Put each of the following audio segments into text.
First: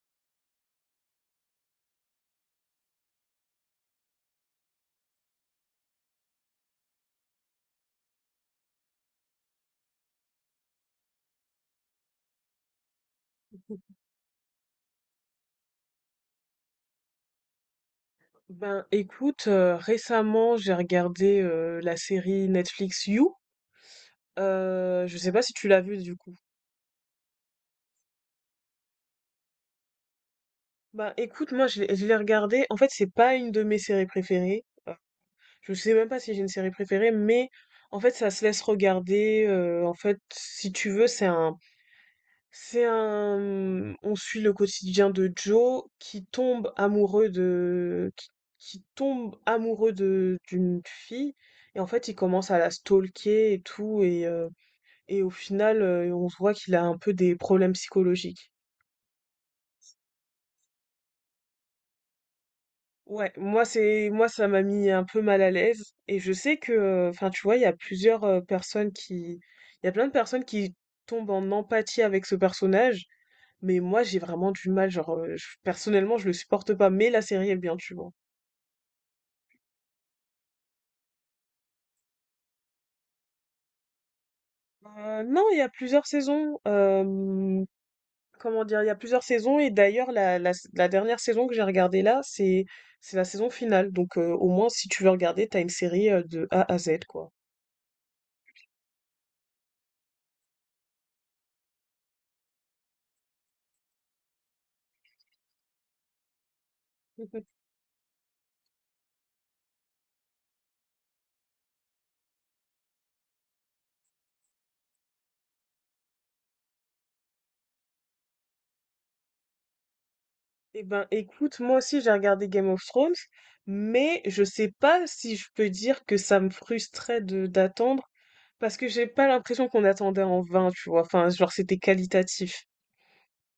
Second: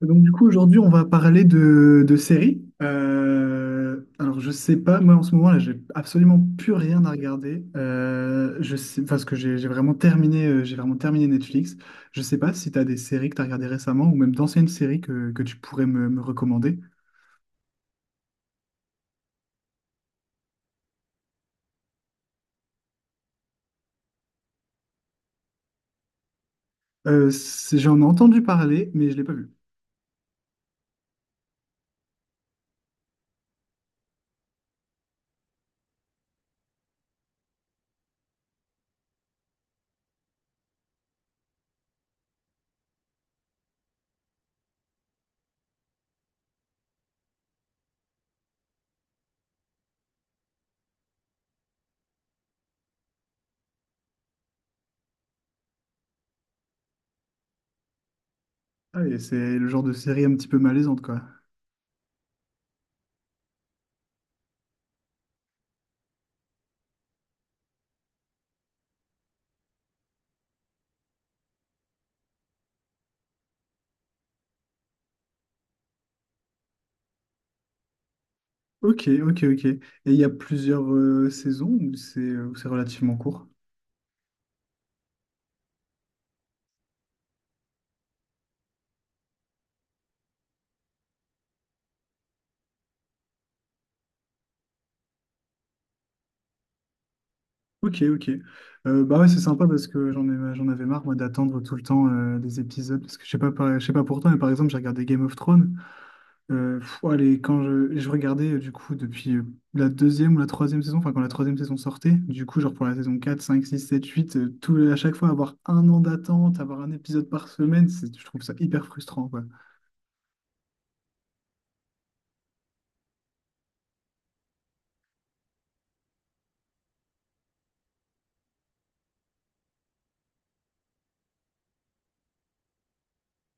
Donc du coup aujourd'hui on va parler de séries. Alors je sais pas, moi en ce moment là j'ai absolument plus rien à regarder. Je sais parce que j'ai vraiment terminé Netflix. Je sais pas si tu as des séries que tu as regardées récemment ou même d'anciennes séries que tu pourrais me recommander. Ben écoute, récemment j'ai regardé la série Netflix You. Je sais pas si tu l'as vue du coup. J'en ai entendu parler mais je l'ai pas vu. Ben écoute, moi je l'ai regardée. En fait, c'est pas une de mes séries préférées. Je sais même pas si j'ai une série préférée, mais en fait ça se laisse regarder. En fait, si tu veux, C'est un, mmh, on suit le quotidien de Joe qui tombe amoureux qui tombe amoureux d'une fille. Et en fait, il commence à la stalker et tout. Et au final, on se voit qu'il a un peu des problèmes psychologiques. Ah, et c'est le genre de série un petit peu malaisante, quoi. Ouais, moi, ça m'a mis un peu mal à l'aise. Et je sais que, enfin, tu vois, il y a plusieurs personnes qui, il y a plein de personnes qui tombent en empathie avec ce personnage. Mais moi, j'ai vraiment du mal, genre, je personnellement, je le supporte pas, mais la série est bien, tu vois? Ok, ok, ok. Et il y a plusieurs saisons, ou c'est relativement court? Non, il y a plusieurs saisons, comment dire? Il y a plusieurs saisons et d'ailleurs la dernière saison que j'ai regardée là, c'est la saison finale, donc au moins si tu veux regarder, t'as une série, de A à Z, quoi. Ok, ok. Bah ouais, c'est sympa parce que j'en avais marre, moi, d'attendre tout le temps des épisodes. Parce que je sais pas, je sais pas pour toi, mais par exemple, j'ai regardé Game of Thrones. Quand je regardais, du coup, depuis la deuxième ou la troisième saison, enfin, quand la troisième saison sortait, du coup, genre pour la saison quatre, cinq, six, sept, huit, tout, à chaque fois, avoir un an d'attente, avoir un épisode par semaine, c'est, je trouve ça hyper frustrant, quoi. Eh ben, écoute, moi aussi j'ai regardé Game of Thrones, mais je sais pas si je peux dire que ça me frustrait de d'attendre, parce que j'ai pas l'impression qu'on attendait en vain, tu vois? Enfin, genre, c'était qualitatif.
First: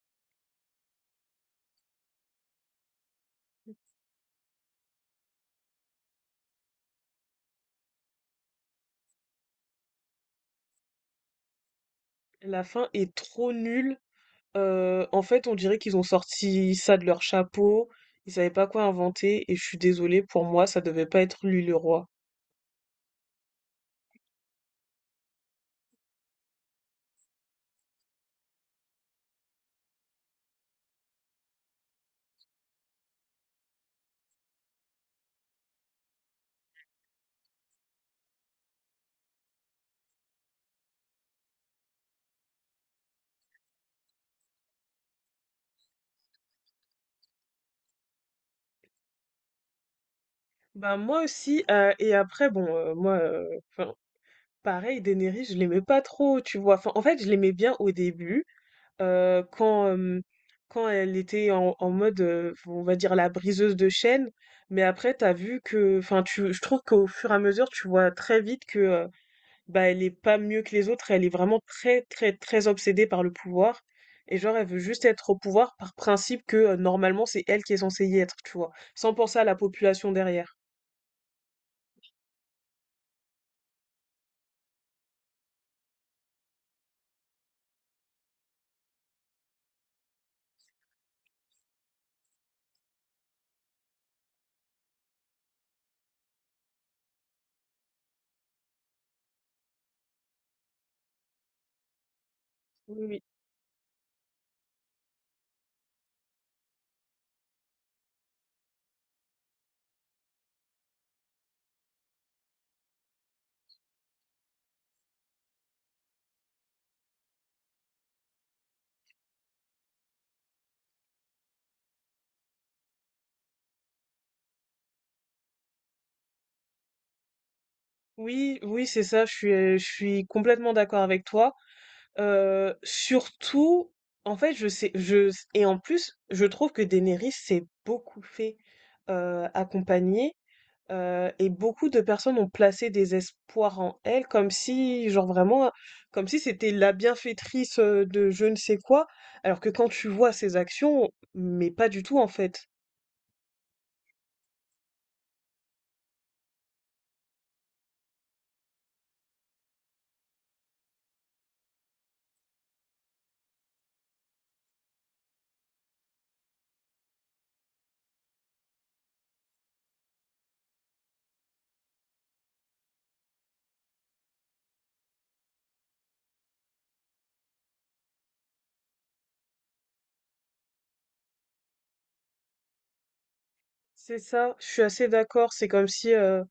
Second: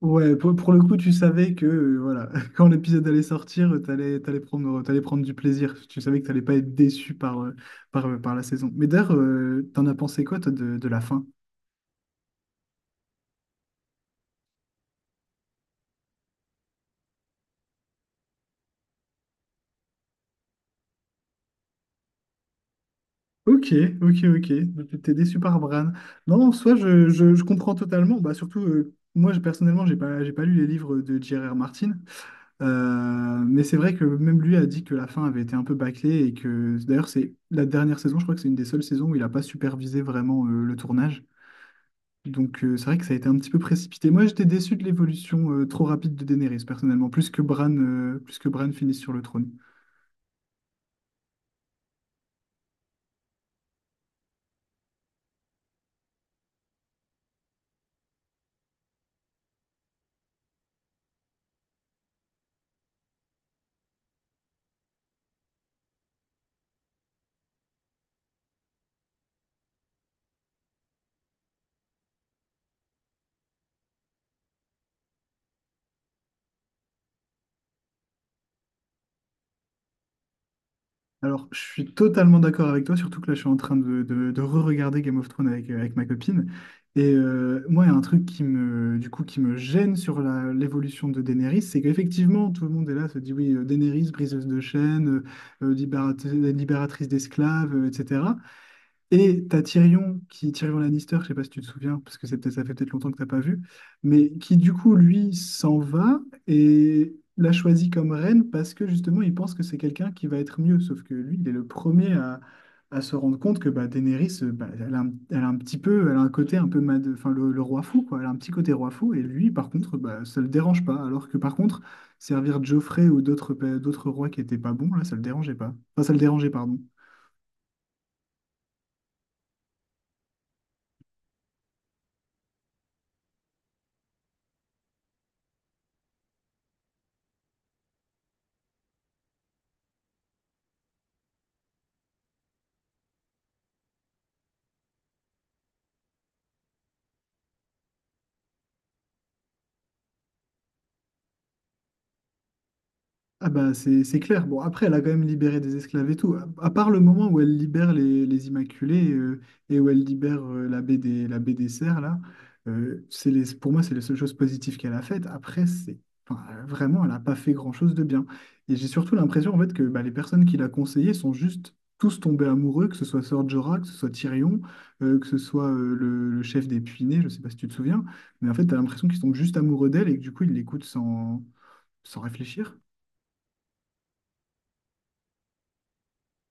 Ouais, pour le coup, tu savais que voilà, quand l'épisode allait sortir, t'allais prendre du plaisir. Tu savais que t'allais pas être déçu par la saison. Mais d'ailleurs, t'en as pensé quoi, toi, de la fin? La fin est trop nulle. En fait, on dirait qu'ils ont sorti ça de leur chapeau. Ils savaient pas quoi inventer et je suis désolée, pour moi, ça devait pas être lui le roi. Ok, ok, ok. Donc, tu T'es déçu par Bran. Non, en soi, je comprends totalement. Bah, surtout, moi, personnellement, j'ai pas lu les livres de J.R.R. Martin. Mais c'est vrai que même lui a dit que la fin avait été un peu bâclée et que d'ailleurs, c'est la dernière saison, je crois que c'est une des seules saisons où il a pas supervisé vraiment le tournage. Donc c'est vrai que ça a été un petit peu précipité. Moi, j'étais déçu de l'évolution trop rapide de Daenerys, personnellement, plus que Bran finisse sur le trône. Bah moi aussi. Et après, bon, moi, 'fin, Pareil, Daenerys, je l'aimais pas trop, tu vois. Enfin, en fait, je l'aimais bien au début, euh, quand euh, quand elle était en mode, on va dire la briseuse de chaînes. Mais après, t'as vu que, enfin, tu, je trouve qu'au fur et à mesure, tu vois très vite que bah elle est pas mieux que les autres, elle est vraiment très très très obsédée par le pouvoir et genre elle veut juste être au pouvoir par principe que normalement c'est elle qui est censée y être, tu vois, sans penser à la population derrière. Alors, je suis totalement d'accord avec toi, surtout que là, je suis en train de re-regarder Game of Thrones avec ma copine. Et moi, il y a un truc qui me gêne sur l'évolution de Daenerys, c'est qu'effectivement, tout le monde est là, se dit, oui, Daenerys, briseuse de chaînes, libératrice d'esclaves, etc. Et t'as Tyrion Lannister, je sais pas si tu te souviens, parce que ça fait peut-être Oui, longtemps que oui. t'as pas vu, mais qui du coup, lui, s'en va et l'a choisi comme reine parce que justement, il pense que c'est quelqu'un qui va être mieux. Sauf que lui, il est le premier à se rendre compte que bah, Daenerys, elle a un côté un peu mad, enfin, le roi fou, quoi. Elle a un petit côté roi fou, et lui, par contre, bah, ça le dérange pas. Alors que par contre, servir Joffrey ou d'autres rois qui étaient pas bons, là, ça le dérangeait pas. Enfin, ça le dérangeait, pardon. Oui, oui, c'est ça, je suis complètement d'accord avec toi. Euh, surtout, En fait, et en plus, je trouve que Daenerys s'est beaucoup fait accompagner, et beaucoup de personnes ont placé des espoirs en elle, comme si, genre vraiment, comme si c'était la bienfaitrice de je ne sais quoi, alors que quand tu vois ses actions, mais pas du tout en fait. Ah bah c'est clair. Bon, après, elle a quand même libéré des esclaves et tout. À part le moment où elle libère les Immaculés et où elle libère la baie des Cerfs, là. Pour moi, c'est les seules choses positives qu'elle a faites. Après, vraiment, elle n'a pas fait grand-chose de bien. Et j'ai surtout l'impression, en fait, que bah, les personnes qui l'a conseillé sont juste tous tombés amoureux, que ce soit Sœur Jorah, que ce soit Tyrion, que ce soit le chef des Puinés, je sais pas si tu te souviens, mais en fait, tu as l'impression qu'ils tombent juste amoureux d'elle et que du coup, ils l'écoutent sans réfléchir. C'est ça, je suis assez d'accord. C'est comme si,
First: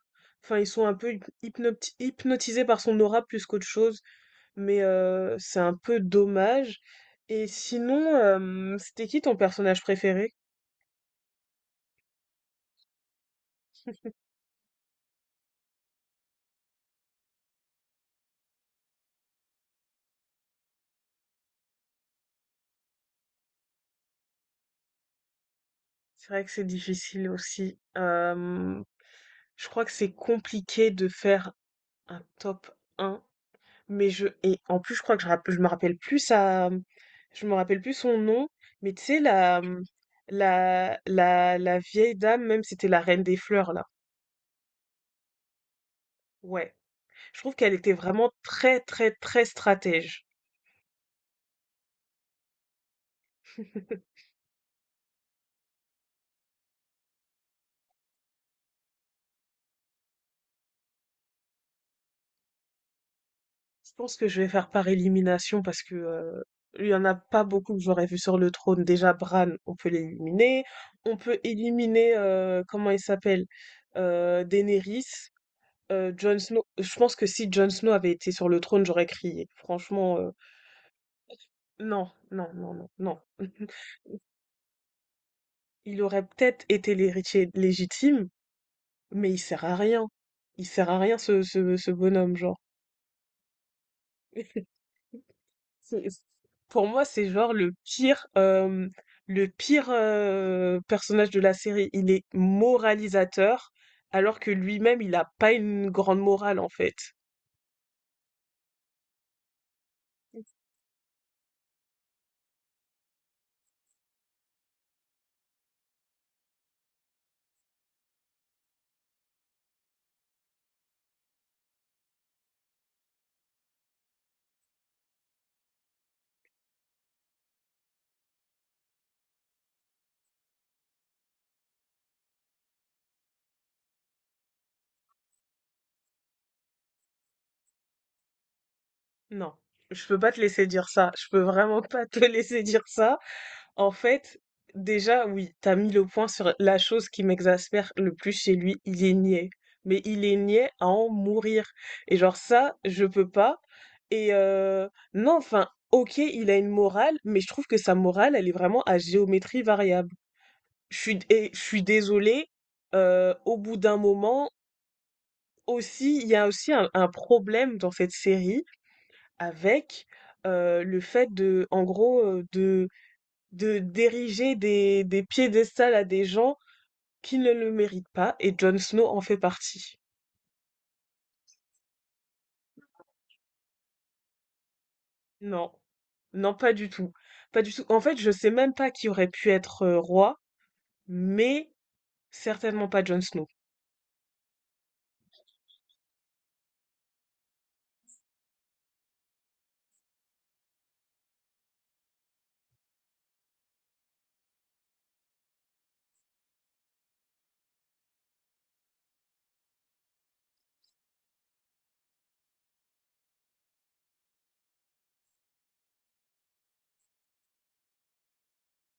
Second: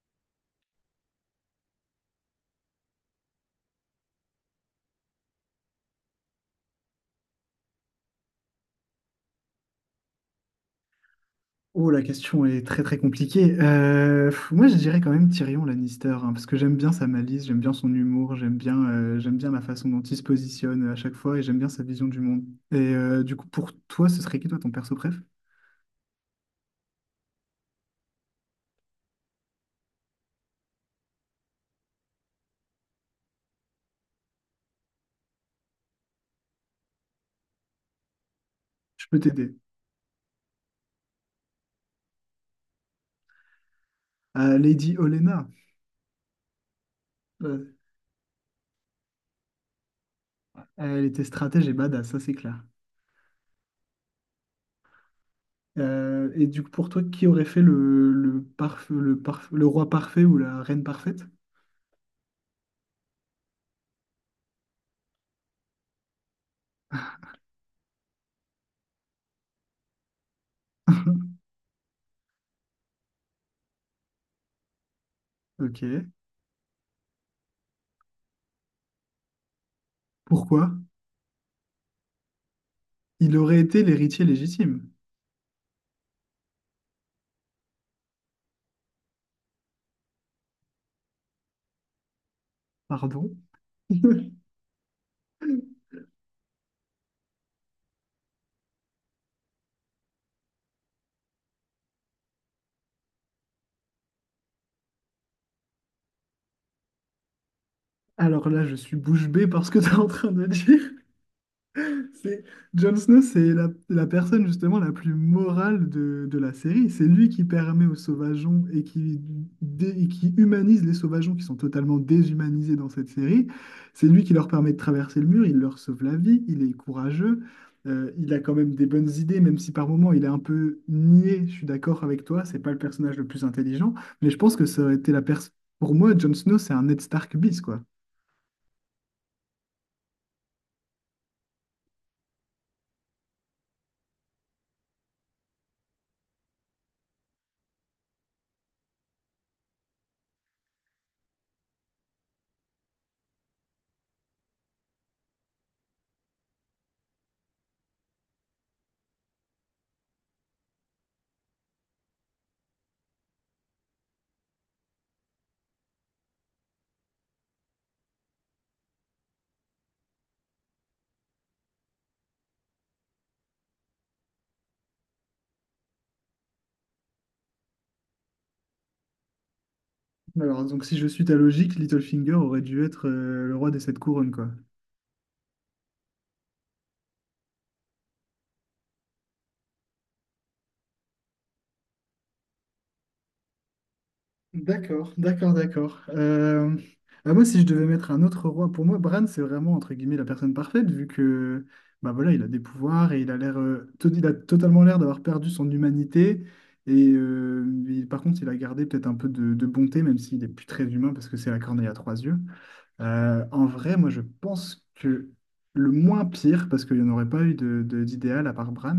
enfin, ils sont un peu hypnotisés par son aura plus qu'autre chose, mais c'est un peu dommage. Et sinon, c'était qui ton personnage préféré? Oh, la question est très très compliquée. Moi, je dirais quand même Tyrion Lannister, hein, parce que j'aime bien sa malice, j'aime bien son humour, j'aime bien la façon dont il se positionne à chaque fois et j'aime bien sa vision du monde. Et du coup, pour toi, ce serait qui toi ton perso préf? C'est vrai que c'est difficile aussi. Je crois que c'est compliqué de faire un top un, mais je et en plus, je crois que je, rapp- je me rappelle plus ça, je me rappelle plus son nom, mais tu Je peux sais t'aider. la vieille dame, même c'était la reine des fleurs là. Lady Olenna. Ouais, je trouve qu'elle Euh, était vraiment très très très stratège. Elle était stratège et badass, ça c'est clair. Et du coup, pour toi, qui aurait fait le roi parfait ou la reine parfaite? Je pense que je vais faire par élimination parce que il y en a pas beaucoup que j'aurais vu sur le trône. Déjà Bran, on peut l'éliminer. On peut éliminer comment il s'appelle Daenerys, Ok. Jon Snow. Je pense que si Jon Snow avait été sur le trône, j'aurais crié. Franchement, Pourquoi? non, non, non, non, non. Il aurait été l'héritier légitime. Il aurait peut-être été l'héritier légitime, mais il sert à rien. Il sert à rien ce bonhomme, genre. Pardon? C'est Pour moi, c'est genre le pire personnage de la série. Il est moralisateur, alors que lui-même, il n'a pas une grande morale en fait. Alors là, je suis bouche bée par ce que tu es en train de dire. C'est Jon Snow, c'est la personne justement la plus morale de la série. C'est lui qui permet aux sauvageons et qui humanise les sauvageons qui sont totalement déshumanisés dans cette série. C'est lui qui leur permet de traverser le mur, il leur sauve la vie, il est courageux, il a quand même des bonnes idées, même si par moments il est un peu niais, je suis d'accord avec toi, c'est pas le personnage le plus intelligent, mais je pense que ça aurait été la personne... Pour moi, Jon Snow, c'est un Ned Stark bis, quoi. Non, je peux pas te laisser dire ça. Je peux vraiment pas te laisser dire ça. En fait, déjà, oui, t'as mis le point sur la chose qui m'exaspère le plus chez lui, il est niais. Mais il est niais à en mourir. Et genre ça, je peux pas. Et euh, non, enfin, ok, il a une morale, mais je trouve que sa morale, elle est vraiment à géométrie variable. Je suis désolée, au bout d'un moment, aussi, il y a aussi un problème dans cette série avec le fait de, en gros, de d'ériger des piédestals à des gens qui ne le méritent pas, et Jon Snow en fait partie. Alors, donc si je suis ta logique, Littlefinger aurait dû être le roi des sept couronnes, quoi. Non, non, pas du tout. Pas du tout. En fait, je sais même pas qui aurait pu être roi, mais certainement pas Jon Snow. D'accord, d'accord, d'accord. Bah, moi, si je devais mettre un autre roi, pour moi, Bran, c'est vraiment, entre guillemets, la personne parfaite, vu que, bah voilà, il a des pouvoirs et il a totalement l'air d'avoir perdu son humanité. Par contre, il a gardé peut-être un peu de bonté, même s'il n'est plus très humain, parce que c'est la corneille à trois yeux. En vrai, moi, je pense que le moins pire, parce qu'il n'y en aurait pas eu d'idéal à part Bran,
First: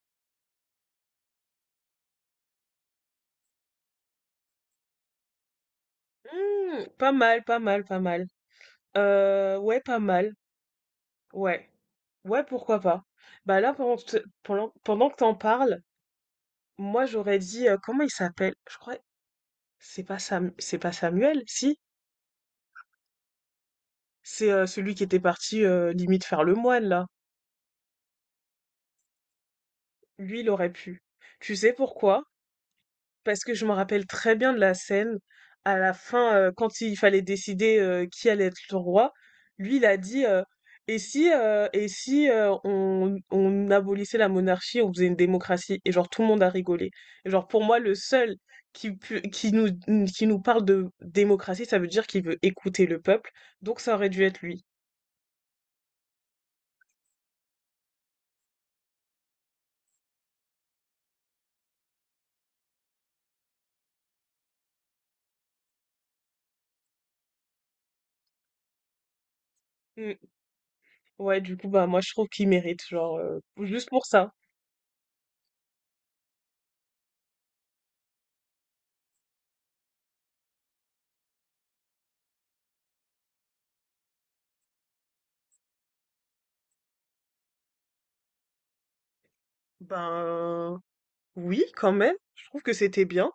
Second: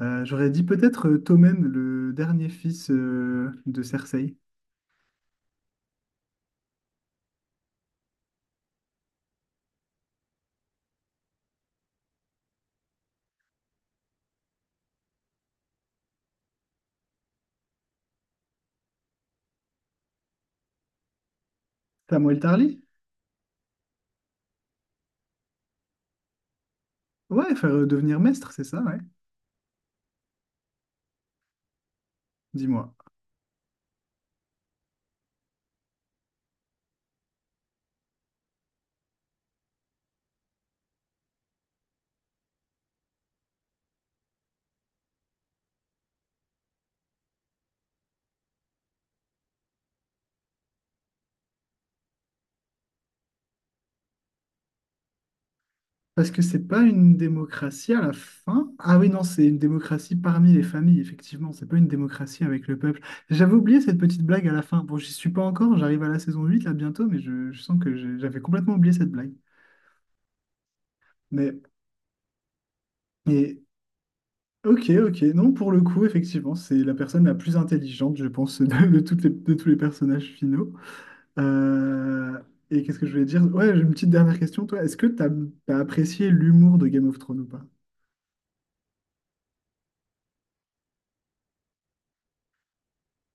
J'aurais dit peut-être Tommen, le dernier fils de Cersei. Hmm, pas mal, pas mal, pas mal. Ouais, pas mal. Ouais. Ouais, pourquoi pas. Bah là, pendant que t'en parles, moi j'aurais dit, comment il s'appelle? Je crois, c'est pas Sam, c'est pas Samuel, si? Samuel Tarly? C'est celui qui était parti limite faire le moine, là. Ouais, faire devenir maître, c'est ça, ouais. Lui, il aurait pu. Tu sais pourquoi? Dis-moi. Parce que je me rappelle très bien de la scène. À la fin, quand il fallait décider qui allait être le roi, lui, il a dit et si, on abolissait la monarchie, on faisait une démocratie? Et genre, tout le monde a rigolé. Et genre, pour moi, le seul qui, pu- qui nous parle de démocratie, ça veut dire qu'il veut écouter le peuple. Donc, ça aurait dû être lui. Parce que c'est pas une démocratie à la fin. Ah oui, non, c'est une démocratie parmi les familles, effectivement. C'est pas une démocratie avec le peuple. J'avais oublié cette petite blague à la fin. Bon, j'y suis pas encore, j'arrive à la saison 8, là bientôt, mais je sens que j'avais complètement oublié cette blague. Mm. Ouais, du Mais, coup, bah, moi, je trouve qu'il mérite, genre, mais, juste pour ça. ok, ok. Non, pour le coup, effectivement, c'est la personne la plus intelligente, je pense, de tous les personnages finaux. Euh, et qu'est-ce que je voulais dire? Ouais, j'ai une petite dernière question, toi. Est-ce que t'as apprécié l'humour de Game of Thrones ou pas? Ben oui, quand même. Je trouve que c'était bien.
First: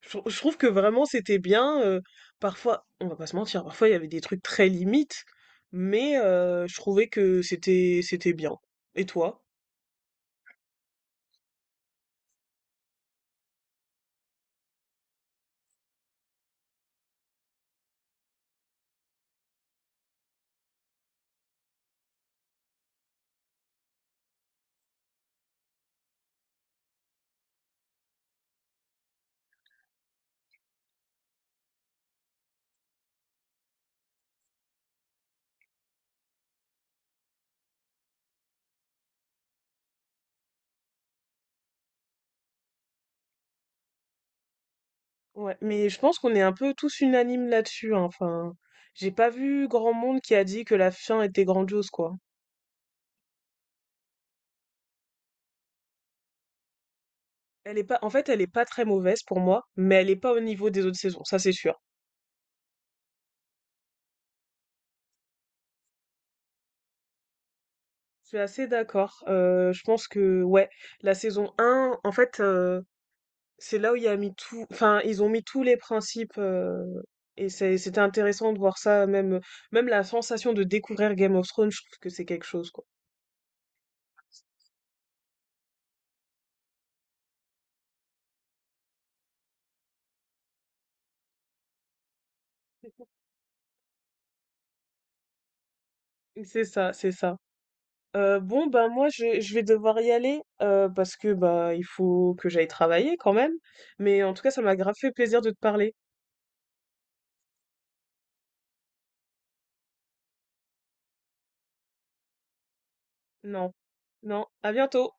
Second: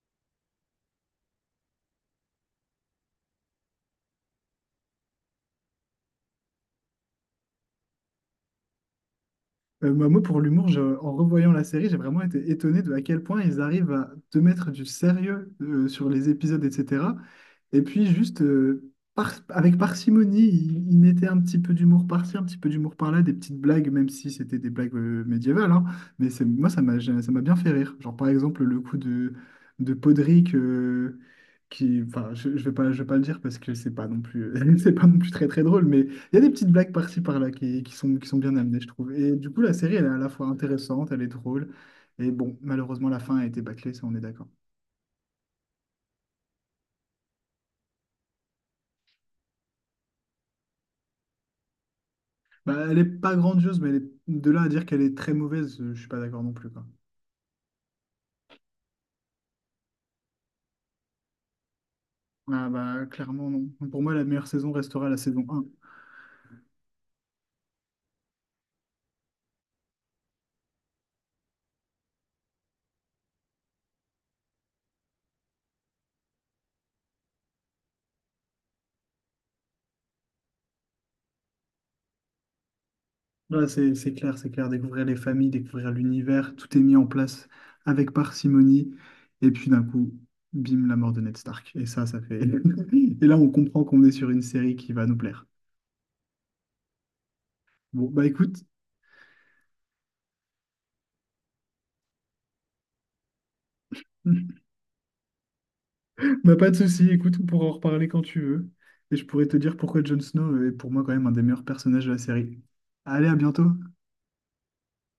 Je trouve que vraiment c'était bien. Parfois, on va pas se mentir, parfois il y avait des trucs très limites, mais je trouvais que c'était bien. Et toi? Pour l'humour, en revoyant la série, j'ai vraiment été étonné de à quel point ils arrivent à te mettre du sérieux sur les épisodes, etc. Et puis juste avec parcimonie, il mettait un petit peu d'humour par-ci, un petit peu d'humour par-là, des petites blagues, même si c'était des blagues médiévales. Hein. Mais moi, ça m'a bien fait rire. Genre par exemple le coup de Podrick, qui, enfin, je vais pas le dire parce que c'est pas non plus, c'est pas non plus très très drôle. Mais il y a des petites blagues par-ci par-là qui sont bien amenées, je trouve. Et du coup, la série, elle est à la fois intéressante, elle est drôle. Et bon, malheureusement, la fin a été bâclée, ça on est d'accord. Ouais, mais je pense qu'on est un peu tous unanimes là-dessus. Hein, Enfin, j'ai pas vu grand monde qui a dit que la fin était grandiose, quoi. Bah, elle est pas grandiose, mais de là à dire qu'elle est très mauvaise, je suis pas d'accord non plus, quoi. Elle est pas très mauvaise pour moi, mais elle est pas au niveau des autres saisons, ça c'est sûr. Ah bah clairement non. Pour moi, la meilleure saison restera la saison un. Je suis assez d'accord. Je pense que ouais, la saison un, en fait. C'est là où il y a mis tout, enfin, ils ont mis tous les principes et c'était intéressant de voir ça, même, même la sensation de découvrir Game of Thrones, je trouve que c'est quelque chose, quoi. Ouais, c'est clair, c'est clair. Découvrir les familles, découvrir l'univers, tout est mis en place avec parcimonie. Et puis d'un coup, bim, la mort de Ned Stark. Et ça fait. Et là, on comprend qu'on est sur une série qui va nous plaire. C'est ça, c'est ça. Bon, bah écoute, Bon, ben moi, je vais devoir y aller parce que bah il faut que j'aille travailler quand même. Mais en tout cas, ça m'a grave fait plaisir de te parler. bah pas de souci, écoute, on pourra en reparler quand tu veux. Et je pourrais te dire pourquoi Jon Snow est pour moi quand même un des meilleurs personnages de la série. Allez, à bientôt! Non, non, à bientôt.